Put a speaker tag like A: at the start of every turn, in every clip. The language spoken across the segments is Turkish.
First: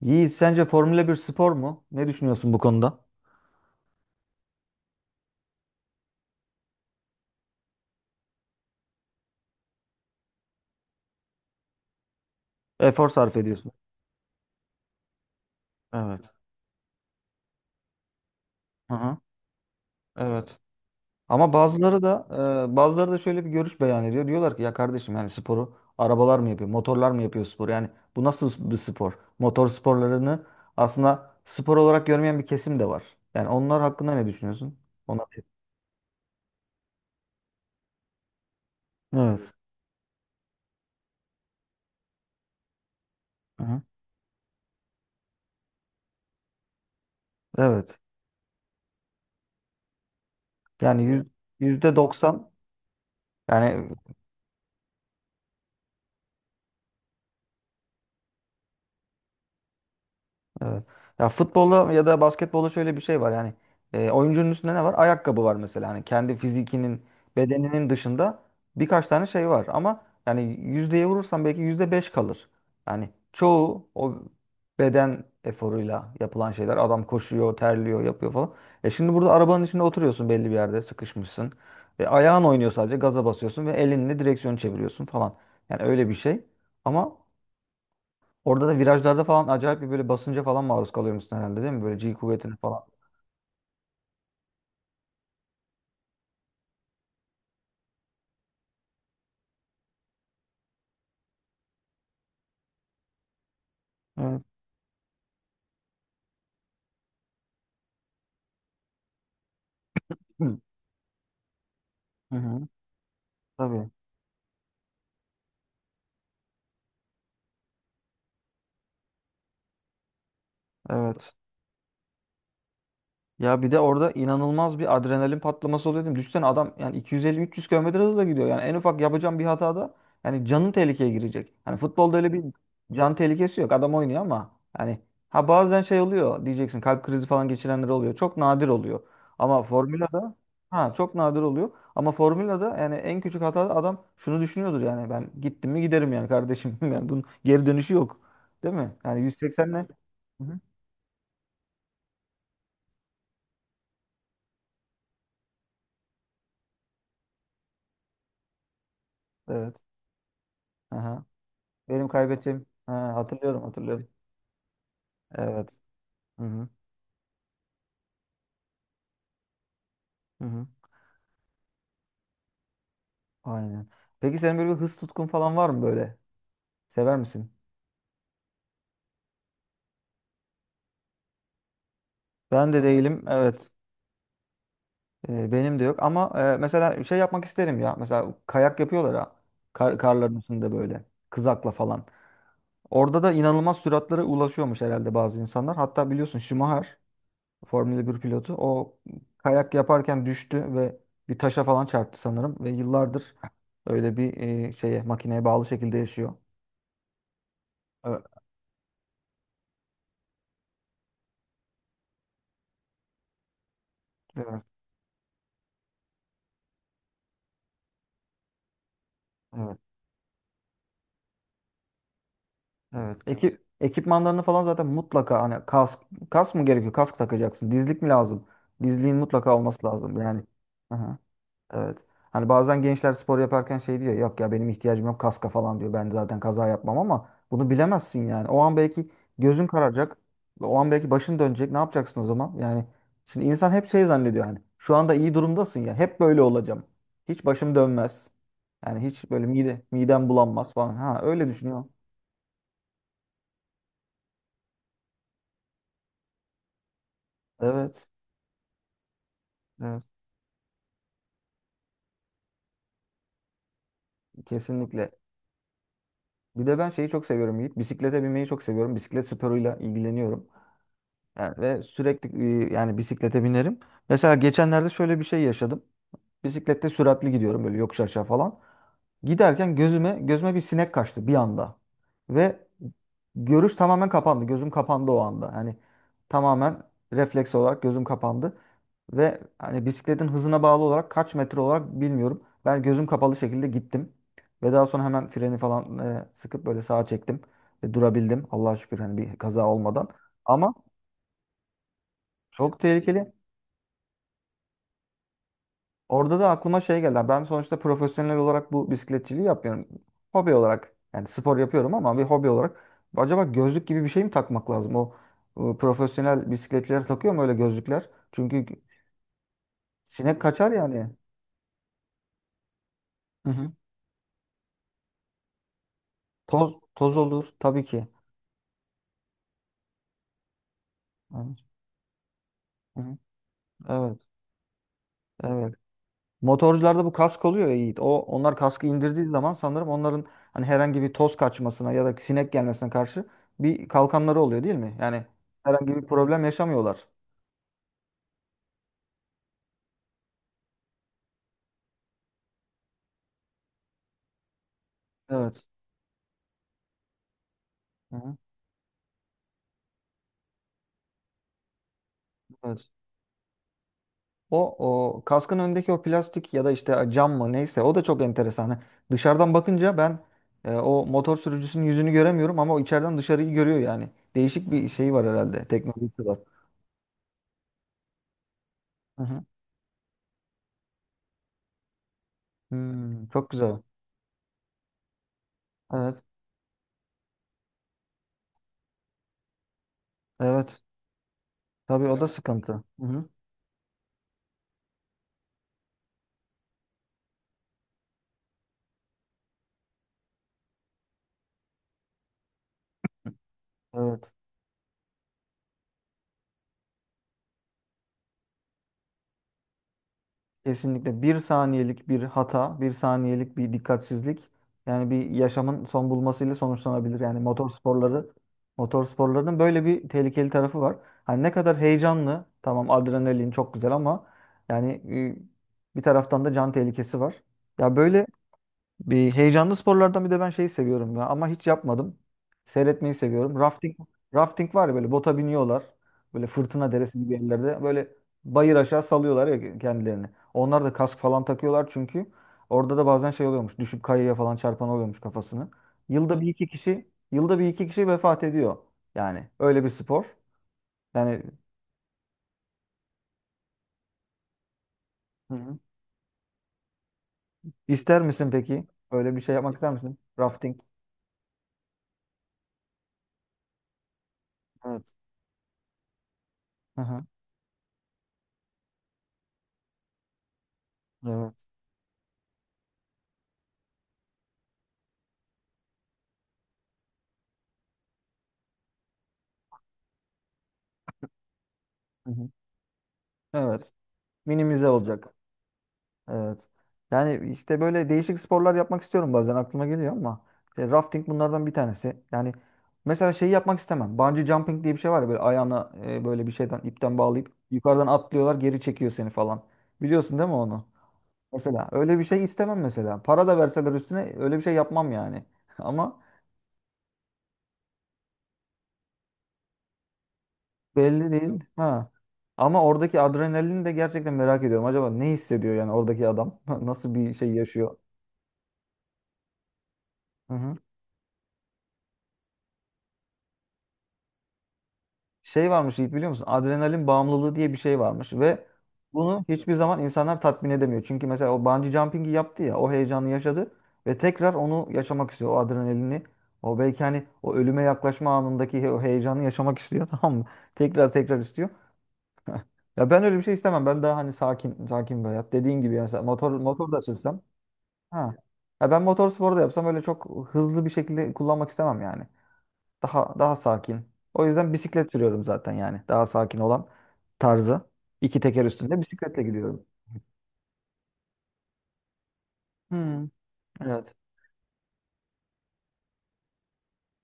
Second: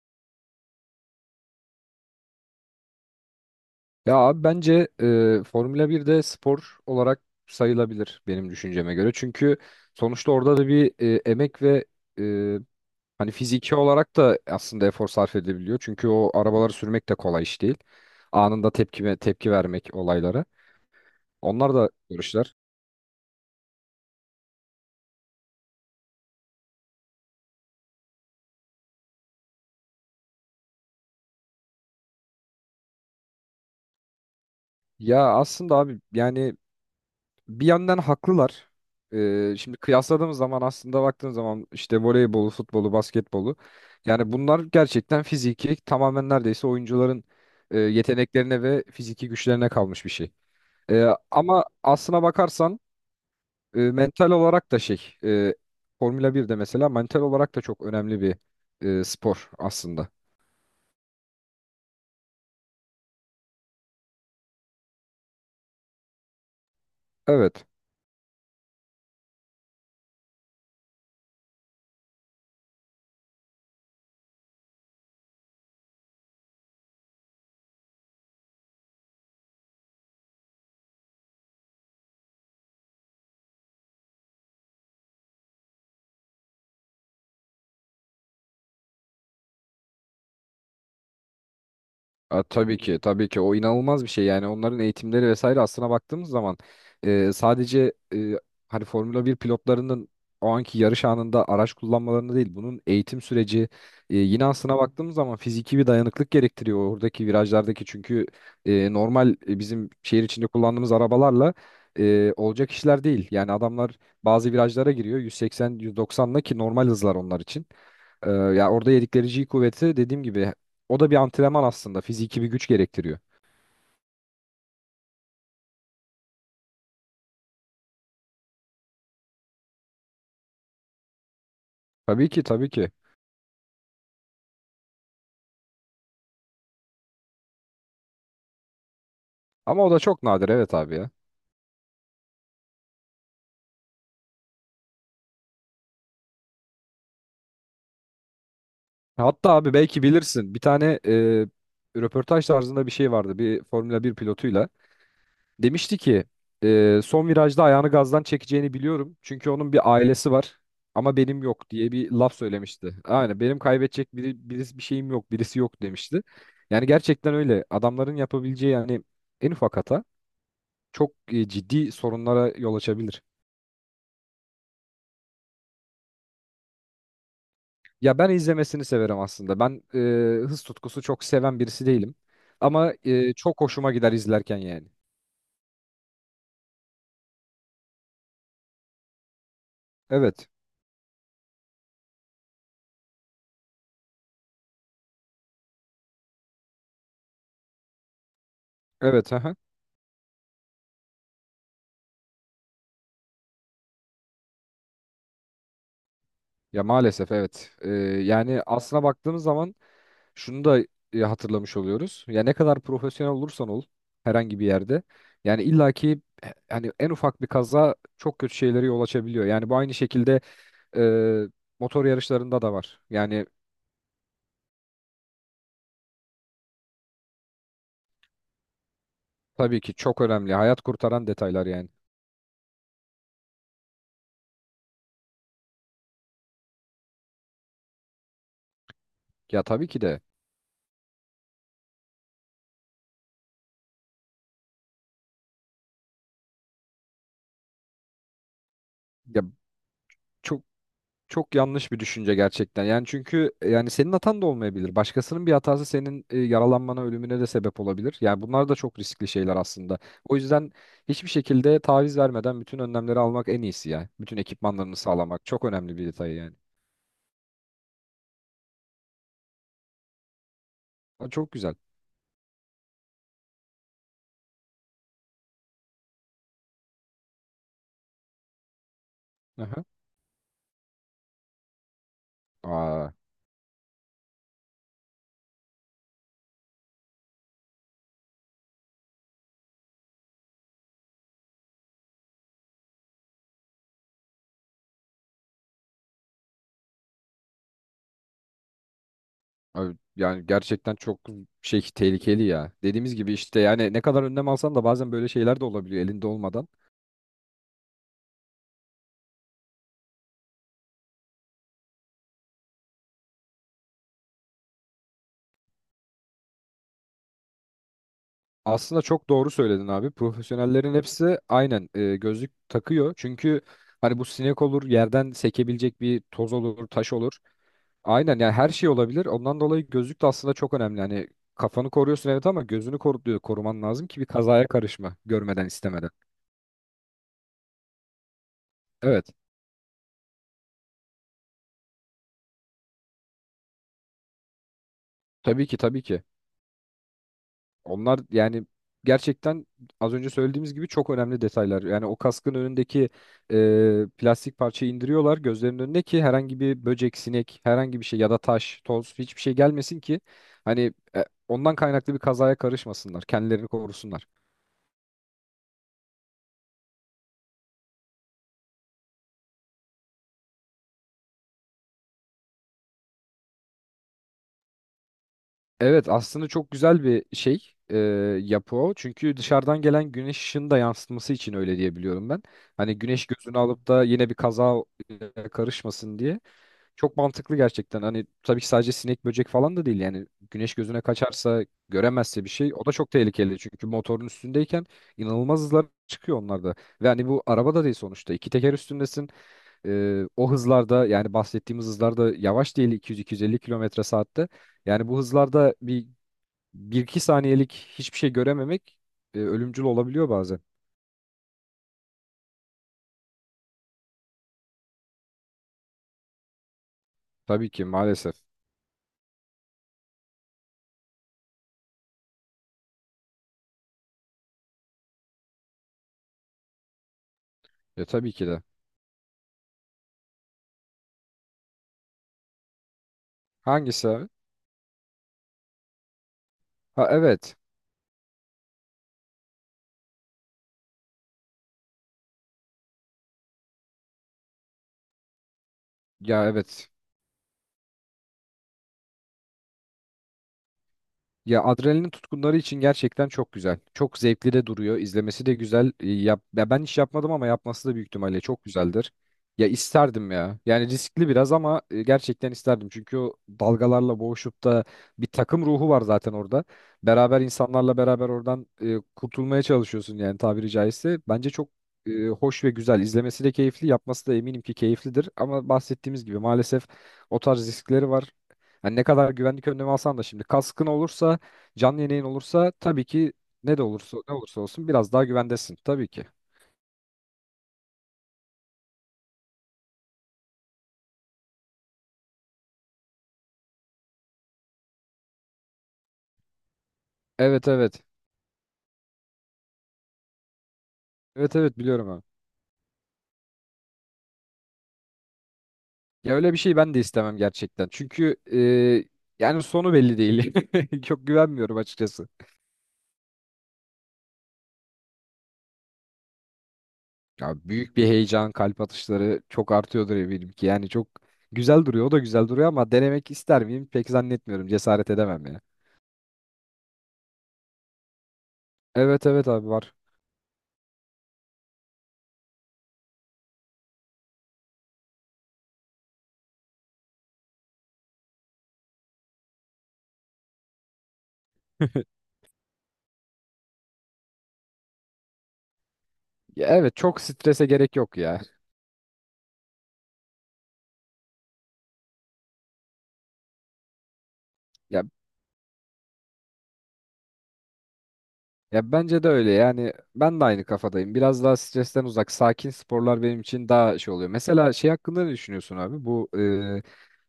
A: Yiğit, sence Formula bir spor mu? Ne düşünüyorsun bu konuda?
B: Ya abi bence Formula 1 de spor olarak sayılabilir benim düşünceme göre. Çünkü sonuçta orada da bir emek ve e,
A: Efor
B: hani
A: sarf ediyorsun.
B: fiziki olarak da aslında efor sarf edebiliyor. Çünkü
A: Evet.
B: o arabaları sürmek de kolay iş değil. Anında
A: Hı hı.
B: tepki tepki vermek olaylara.
A: Evet. Ama
B: Onlar da
A: bazıları da
B: yarışlar.
A: bazıları da şöyle bir görüş beyan ediyor. Diyorlar ki ya kardeşim, yani sporu arabalar mı yapıyor, motorlar mı yapıyor spor? Yani bu nasıl bir spor? Motor sporlarını aslında spor olarak görmeyen bir kesim de var. Yani onlar hakkında ne düşünüyorsun?
B: Ya
A: Ona
B: aslında abi yani bir yandan haklılar.
A: evet.
B: Şimdi kıyasladığımız zaman aslında baktığın zaman işte voleybolu, futbolu, basketbolu
A: Hı hı.
B: yani bunlar gerçekten fiziki tamamen neredeyse oyuncuların
A: Evet.
B: yeteneklerine ve fiziki güçlerine kalmış bir şey.
A: Yani yüz-
B: Ama
A: Yüzde
B: aslına
A: doksan
B: bakarsan
A: yani.
B: mental olarak da Formula 1 de mesela mental olarak da çok önemli bir spor aslında.
A: Evet. Ya futbolda ya da basketbolda şöyle bir şey var yani, oyuncunun üstünde ne var? Ayakkabı var mesela, hani kendi fizikinin,
B: Evet.
A: bedeninin dışında birkaç tane şey var ama yani yüzdeye vurursan belki yüzde beş kalır. Yani çoğu o beden eforuyla yapılan şeyler, adam koşuyor, terliyor, yapıyor falan. E şimdi burada arabanın içinde oturuyorsun, belli bir yerde sıkışmışsın ve ayağın oynuyor, sadece gaza basıyorsun ve elinle direksiyonu çeviriyorsun falan. Yani öyle bir şey ama orada da virajlarda falan acayip bir böyle basınca falan maruz kalıyormuşsun herhalde, değil mi? Böyle G kuvvetine
B: Tabii
A: falan.
B: ki tabii ki o inanılmaz bir şey yani onların eğitimleri vesaire aslına baktığımız zaman sadece hani Formula bir pilotlarının o anki yarış anında araç kullanmalarını değil bunun eğitim süreci
A: Evet.
B: yine aslına baktığımız zaman fiziki bir dayanıklık gerektiriyor oradaki virajlardaki çünkü normal bizim şehir içinde kullandığımız arabalarla
A: Hı hı.
B: olacak işler değil yani
A: Tabii.
B: adamlar bazı virajlara giriyor 180-190'la ki normal hızlar onlar için. Ya orada yedikleri G kuvveti dediğim gibi o da bir
A: Evet.
B: antrenman aslında. Fiziki bir güç gerektiriyor.
A: Ya bir de orada inanılmaz bir adrenalin patlaması oluyor değil mi? Düşünsene, adam yani 250-300 kilometre hızla gidiyor. Yani en ufak yapacağım bir hatada yani canın tehlikeye girecek. Hani futbolda
B: Tabii
A: öyle
B: ki
A: bir
B: tabii ki.
A: can tehlikesi yok. Adam oynuyor ama yani, ha bazen şey oluyor diyeceksin, kalp krizi falan geçirenler oluyor. Çok nadir oluyor. Ama
B: Ama o da çok
A: formülada
B: nadir, evet
A: ha
B: abi ya.
A: çok nadir oluyor. Ama formülada yani en küçük hatada adam şunu düşünüyordur: yani ben gittim mi giderim yani kardeşim. Yani bunun geri dönüşü yok. Değil mi? Yani
B: Hatta abi
A: 180'le.
B: belki
A: Hı
B: bilirsin
A: hı.
B: bir tane röportaj tarzında bir şey vardı bir Formula bir pilotuyla. Demişti ki son virajda ayağını gazdan çekeceğini biliyorum. Çünkü onun
A: Evet.
B: bir ailesi var ama benim yok diye
A: Benim
B: bir laf
A: kaybettiğim. Ha,
B: söylemişti. Aynen benim
A: hatırlıyorum hatırlıyorum.
B: kaybedecek biri, birisi bir şeyim yok birisi
A: Evet.
B: yok demişti.
A: Hı hı.
B: Yani gerçekten öyle adamların yapabileceği yani en ufak hata
A: Hı hı.
B: çok ciddi sorunlara yol açabilir.
A: Aynen. Peki senin böyle bir hız tutkun falan var mı böyle? Sever misin?
B: Ya ben izlemesini severim aslında. Ben hız tutkusu çok seven birisi değilim.
A: Ben de
B: Ama
A: değilim.
B: çok
A: Evet.
B: hoşuma gider izlerken yani.
A: Benim de yok. Ama mesela şey yapmak isterim ya. Mesela kayak yapıyorlar ha. Karların
B: Evet.
A: üstünde böyle. Kızakla falan. Orada da inanılmaz süratlere ulaşıyormuş herhalde bazı insanlar. Hatta biliyorsun Schumacher, Formula bir pilotu. O
B: Evet. Aha.
A: kayak yaparken düştü ve bir taşa falan çarptı sanırım. Ve yıllardır öyle bir şeye, makineye bağlı şekilde yaşıyor.
B: Ya maalesef evet.
A: Evet,
B: Yani aslına baktığımız zaman şunu da hatırlamış oluyoruz. Ya ne kadar profesyonel olursan ol herhangi
A: evet,
B: bir yerde. Yani illaki hani en ufak bir kaza çok kötü şeylere yol açabiliyor. Yani bu
A: evet,
B: aynı şekilde e, motor yarışlarında da var.
A: evet.
B: Yani
A: Ekipmanlarını falan zaten mutlaka, hani kask, kask mı gerekiyor? Kask takacaksın. Dizlik mi lazım? Dizliğin mutlaka
B: tabii
A: olması
B: ki
A: lazım
B: çok
A: yani.
B: önemli. Hayat kurtaran detaylar yani.
A: Evet. Hani bazen gençler spor yaparken şey diyor: yok ya benim ihtiyacım yok kaska falan diyor, ben zaten kaza yapmam, ama bunu bilemezsin yani. O an belki
B: Ya
A: gözün
B: tabii ki
A: kararacak.
B: de.
A: O an belki başın dönecek. Ne yapacaksın o zaman? Yani şimdi insan hep şey zannediyor yani, şu anda iyi durumdasın ya, hep böyle olacağım, hiç başım dönmez. Yani hiç
B: Ya
A: böyle midem
B: çok
A: bulanmaz falan. Ha öyle
B: Çok
A: düşünüyor.
B: yanlış bir düşünce gerçekten. Yani çünkü yani senin hatan da olmayabilir. Başkasının bir hatası senin yaralanmana, ölümüne de sebep
A: Evet.
B: olabilir. Yani bunlar da çok riskli şeyler aslında.
A: Evet.
B: O yüzden hiçbir şekilde taviz vermeden bütün önlemleri almak en iyisi ya. Bütün ekipmanlarını
A: Kesinlikle.
B: sağlamak çok önemli bir detay yani.
A: Bir de ben şeyi çok seviyorum Yiğit. Bisiklete binmeyi çok seviyorum. Bisiklet sporuyla ilgileniyorum.
B: Aa, çok
A: Yani
B: güzel.
A: ve sürekli yani bisiklete binerim. Mesela geçenlerde şöyle bir şey yaşadım. Bisiklette süratli gidiyorum böyle yokuş aşağı falan. Giderken
B: Aha.
A: gözüme bir sinek kaçtı bir anda. Ve
B: Aa,
A: görüş tamamen kapandı. Gözüm kapandı o anda. Yani tamamen refleks olarak gözüm kapandı. Ve hani bisikletin hızına bağlı olarak kaç metre olarak bilmiyorum, ben gözüm kapalı şekilde gittim. Ve daha sonra hemen freni falan sıkıp böyle sağa çektim. Ve durabildim. Allah'a şükür, hani bir kaza
B: Abi
A: olmadan.
B: yani
A: Ama
B: gerçekten çok tehlikeli ya.
A: çok
B: Dediğimiz
A: tehlikeli.
B: gibi işte yani ne kadar önlem alsan da bazen böyle şeyler de olabiliyor elinde
A: Orada da
B: olmadan.
A: aklıma şey geldi. Ben sonuçta profesyonel olarak bu bisikletçiliği yapmıyorum. Hobi olarak, yani spor yapıyorum ama bir hobi olarak. Acaba gözlük gibi bir şey mi takmak lazım? O, profesyonel bisikletçiler takıyor mu öyle gözlükler? Çünkü
B: Aslında çok doğru söyledin abi.
A: sinek kaçar
B: Profesyonellerin
A: yani.
B: hepsi aynen gözlük takıyor.
A: Hı
B: Çünkü
A: hı.
B: hani bu sinek olur, yerden sekebilecek bir toz
A: Toz,
B: olur, taş
A: toz
B: olur.
A: olur tabii ki.
B: Aynen yani her şey olabilir. Ondan dolayı gözlük de aslında çok önemli. Hani
A: Hı
B: kafanı koruyorsun evet ama gözünü
A: hı.
B: koruman lazım
A: Evet,
B: ki bir kazaya karışma görmeden
A: evet.
B: istemeden.
A: Motorcularda bu kask oluyor ya Yiğit. O, onlar kaskı indirdiği
B: Evet.
A: zaman sanırım onların, hani herhangi bir toz kaçmasına ya da sinek gelmesine karşı bir kalkanları oluyor, değil mi? Yani
B: Tabii ki
A: herhangi
B: tabii
A: bir
B: ki.
A: problem yaşamıyorlar.
B: Onlar yani gerçekten az önce söylediğimiz gibi çok önemli detaylar. Yani o kaskın önündeki plastik parçayı indiriyorlar
A: Evet.
B: gözlerinin önüne ki herhangi bir böcek, sinek, herhangi bir şey ya da
A: Hı-hı.
B: taş, toz hiçbir şey gelmesin ki hani ondan kaynaklı bir kazaya
A: Evet.
B: karışmasınlar, kendilerini korusunlar.
A: O, o kaskın önündeki o plastik ya da işte cam mı, neyse, o da çok enteresan. Hani dışarıdan bakınca ben o motor sürücüsünün yüzünü göremiyorum ama o içeriden dışarıyı görüyor yani. Değişik bir şey var herhalde.
B: Evet
A: Teknolojisi var.
B: aslında çok güzel bir e, yapı o. Çünkü
A: Hı-hı.
B: dışarıdan gelen güneş ışığını da yansıtması için öyle diye biliyorum ben. Hani güneş
A: Hmm, çok
B: gözünü
A: güzel.
B: alıp da yine bir kaza karışmasın
A: Evet.
B: diye. Çok mantıklı gerçekten. Hani tabii ki sadece sinek böcek falan da değil. Yani güneş
A: Evet.
B: gözüne kaçarsa
A: Tabii o da
B: göremezse bir şey
A: sıkıntı.
B: o da
A: Hı
B: çok
A: hı.
B: tehlikeli. Çünkü motorun üstündeyken inanılmaz hızlar çıkıyor onlarda. Ve hani bu araba da değil sonuçta. İki teker üstündesin. O hızlarda yani bahsettiğimiz hızlarda yavaş değil 200-250 kilometre
A: Evet.
B: saatte. Yani bu hızlarda bir iki saniyelik hiçbir şey görememek ölümcül olabiliyor bazen.
A: Kesinlikle bir saniyelik bir hata, bir saniyelik bir dikkatsizlik yani bir yaşamın son bulmasıyla sonuçlanabilir. Yani
B: Tabii ki maalesef.
A: motor sporlarının böyle bir tehlikeli tarafı var. Hani ne kadar heyecanlı, tamam adrenalin çok güzel ama yani bir taraftan da can tehlikesi var. Ya
B: Ya
A: böyle
B: tabii ki de.
A: bir heyecanlı sporlardan bir de ben şeyi seviyorum ya ama hiç yapmadım. Seyretmeyi seviyorum.
B: Hangisi abi?
A: Rafting var ya, böyle bota biniyorlar. Böyle fırtına
B: Ha
A: deresi gibi
B: evet.
A: yerlerde böyle bayır aşağı salıyorlar ya kendilerini. Onlar da kask falan takıyorlar çünkü orada da bazen şey oluyormuş. Düşüp kayaya falan çarpan oluyormuş kafasını. Yılda
B: Ya
A: bir iki
B: evet.
A: kişi, yılda bir iki kişi vefat ediyor. Yani öyle bir spor. Yani.
B: Ya adrenalin tutkunları için gerçekten çok güzel. Çok zevkli de duruyor. İzlemesi de
A: Hı hı.
B: güzel. Ya ben hiç yapmadım ama yapması da büyük
A: ister
B: ihtimalle
A: misin
B: çok
A: peki?
B: güzeldir.
A: Öyle bir şey
B: Ya
A: yapmak ister misin?
B: isterdim ya.
A: Rafting.
B: Yani riskli biraz ama gerçekten isterdim. Çünkü o dalgalarla boğuşup da
A: Evet.
B: bir takım ruhu var zaten orada.
A: Hı hı.
B: Beraber insanlarla beraber oradan kurtulmaya çalışıyorsun yani tabiri caizse. Bence çok
A: Evet.
B: hoş ve güzel. İzlemesi de keyifli, yapması da eminim ki keyiflidir. Ama bahsettiğimiz gibi maalesef o tarz riskleri var. Hani ne kadar güvenlik önlemi alsan da şimdi kaskın olursa canlı yayın
A: Hı hı.
B: olursa tabii ki ne de
A: Evet.
B: olursa ne olursa olsun
A: Minimize
B: biraz daha
A: olacak.
B: güvendesin tabii ki.
A: Evet. Yani işte böyle değişik sporlar yapmak istiyorum, bazen aklıma geliyor ama işte rafting bunlardan bir tanesi. Yani mesela şeyi yapmak istemem. Bungee jumping diye bir şey var ya, böyle ayağına böyle bir şeyden, ipten bağlayıp
B: Evet evet.
A: yukarıdan atlıyorlar, geri çekiyor seni falan. Biliyorsun değil mi onu?
B: Evet evet
A: Mesela
B: biliyorum abi.
A: öyle bir şey istemem mesela. Para da verseler üstüne öyle bir şey yapmam yani. Ama
B: Ya öyle bir şey ben de istemem gerçekten. Çünkü yani sonu belli değil. Çok
A: belli değil.
B: güvenmiyorum
A: Ha.
B: açıkçası.
A: Ama oradaki adrenalini de gerçekten merak ediyorum. Acaba ne hissediyor yani oradaki adam? Nasıl bir şey
B: Ya büyük
A: yaşıyor?
B: bir heyecan, kalp atışları çok artıyordur eminim ki. Yani çok güzel duruyor. O da güzel duruyor ama denemek ister miyim? Pek zannetmiyorum. Cesaret edemem ya.
A: Şey varmış Yiğit, biliyor musun? Adrenalin bağımlılığı diye bir şey varmış ve
B: Evet evet
A: bunu
B: abi
A: hiçbir
B: var.
A: zaman insanlar tatmin edemiyor. Çünkü mesela o bungee jumping'i yaptı ya, o heyecanı yaşadı ve tekrar onu yaşamak istiyor, o adrenalini. O belki hani o ölüme yaklaşma anındaki o heyecanı yaşamak istiyor. Tamam mı? Tekrar tekrar istiyor. Ya ben öyle bir şey istemem. Ben daha hani sakin sakin bir hayat. Dediğin gibi yani sen motor,
B: Ya evet,
A: motor da
B: çok
A: açılsam.
B: strese gerek yok
A: Ha.
B: ya.
A: Ya ben motor sporu da yapsam öyle çok hızlı bir şekilde kullanmak istemem yani. Daha daha sakin. O yüzden
B: Ya
A: bisiklet sürüyorum zaten yani. Daha sakin olan tarzı. İki teker
B: Ya
A: üstünde
B: bence de
A: bisikletle
B: öyle
A: gidiyorum.
B: yani ben de aynı kafadayım. Biraz daha stresten uzak, sakin sporlar
A: Hmm.
B: benim için daha şey
A: Evet.
B: oluyor. Mesela şey hakkında ne düşünüyorsun abi? Bu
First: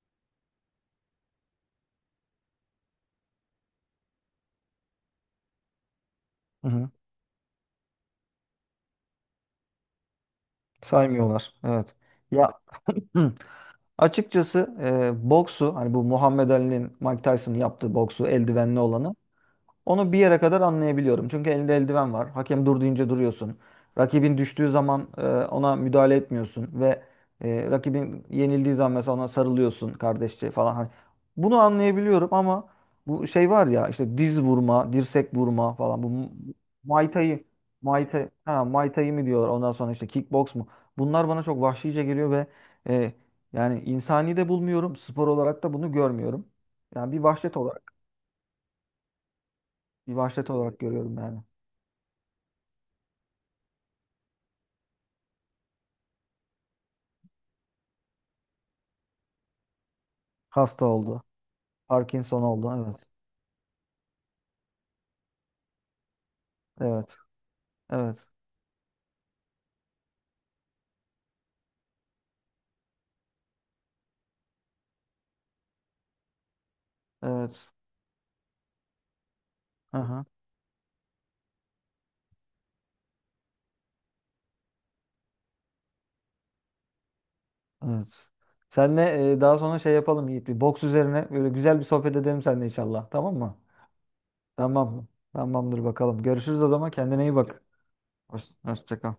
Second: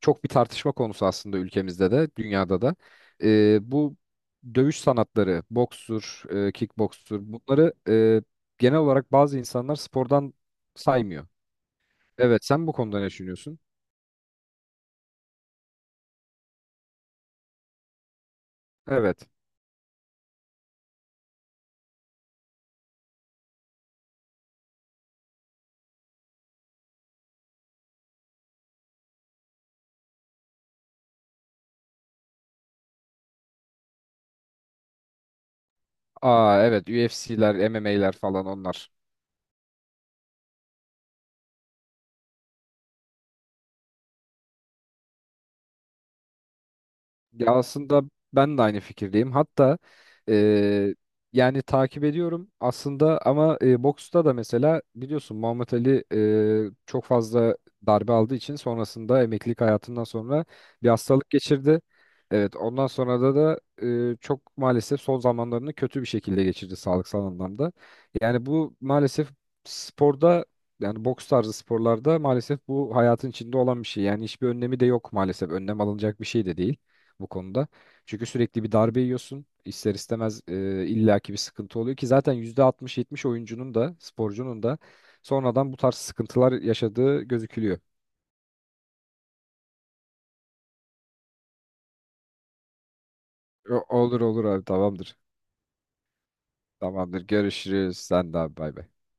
B: çok bir tartışma konusu aslında ülkemizde de, dünyada da. Bu dövüş sanatları, bokstur,
A: Hı hı.
B: kickbokstur bunları e, genel olarak bazı insanlar spordan saymıyor.
A: Saymıyorlar. Evet.
B: Evet,
A: Ya
B: sen bu konuda ne
A: hı.
B: düşünüyorsun?
A: Açıkçası boksu, hani bu Muhammed Ali'nin, Mike Tyson'ın yaptığı boksu, eldivenli olanı,
B: Evet.
A: onu bir yere kadar anlayabiliyorum. Çünkü elinde eldiven var. Hakem dur deyince duruyorsun. Rakibin düştüğü zaman ona müdahale etmiyorsun ve rakibin yenildiği zaman mesela ona sarılıyorsun kardeşçe falan. Hani bunu anlayabiliyorum ama bu şey var ya, işte diz vurma, dirsek vurma falan,
B: Aa evet,
A: Muay Thai,
B: UFC'ler,
A: Muay
B: MMA'ler
A: Thai,
B: falan
A: ha, Muay
B: onlar.
A: Thai mi diyorlar, ondan sonra işte kickbox mu? Bunlar bana çok vahşice geliyor ve e, yani insani de bulmuyorum. Spor olarak da bunu görmüyorum. Yani bir
B: Ya
A: vahşet olarak,
B: aslında ben de aynı fikirdeyim. Hatta
A: bir vahşet olarak
B: eee,
A: görüyorum yani.
B: yani takip ediyorum aslında ama boksta da mesela biliyorsun Muhammed Ali çok fazla darbe aldığı için sonrasında emeklilik hayatından sonra
A: Hasta
B: bir
A: oldu.
B: hastalık geçirdi.
A: Parkinson
B: Evet
A: oldu.
B: ondan
A: Evet.
B: sonra da çok maalesef son zamanlarını kötü bir şekilde geçirdi
A: Evet.
B: sağlıksal anlamda.
A: Evet.
B: Yani bu maalesef sporda yani boks tarzı sporlarda maalesef bu hayatın içinde olan bir şey. Yani hiçbir önlemi de yok maalesef. Önlem alınacak bir şey de değil bu konuda.
A: Evet.
B: Çünkü sürekli bir darbe yiyorsun. İster
A: Aha.
B: istemez illaki bir sıkıntı oluyor ki zaten %60-70 oyuncunun da sporcunun da sonradan bu tarz sıkıntılar yaşadığı gözükülüyor.
A: Evet. Seninle daha sonra şey yapalım Yiğit. Bir boks üzerine böyle güzel bir sohbet edelim seninle inşallah. Tamam mı?
B: Olur olur abi,
A: Tamam.
B: tamamdır.
A: Tamamdır bakalım. Görüşürüz o zaman.
B: Tamamdır.
A: Kendine iyi bak.
B: Görüşürüz. Sen de
A: Hoşça
B: abi bay bay.
A: hoşça kal.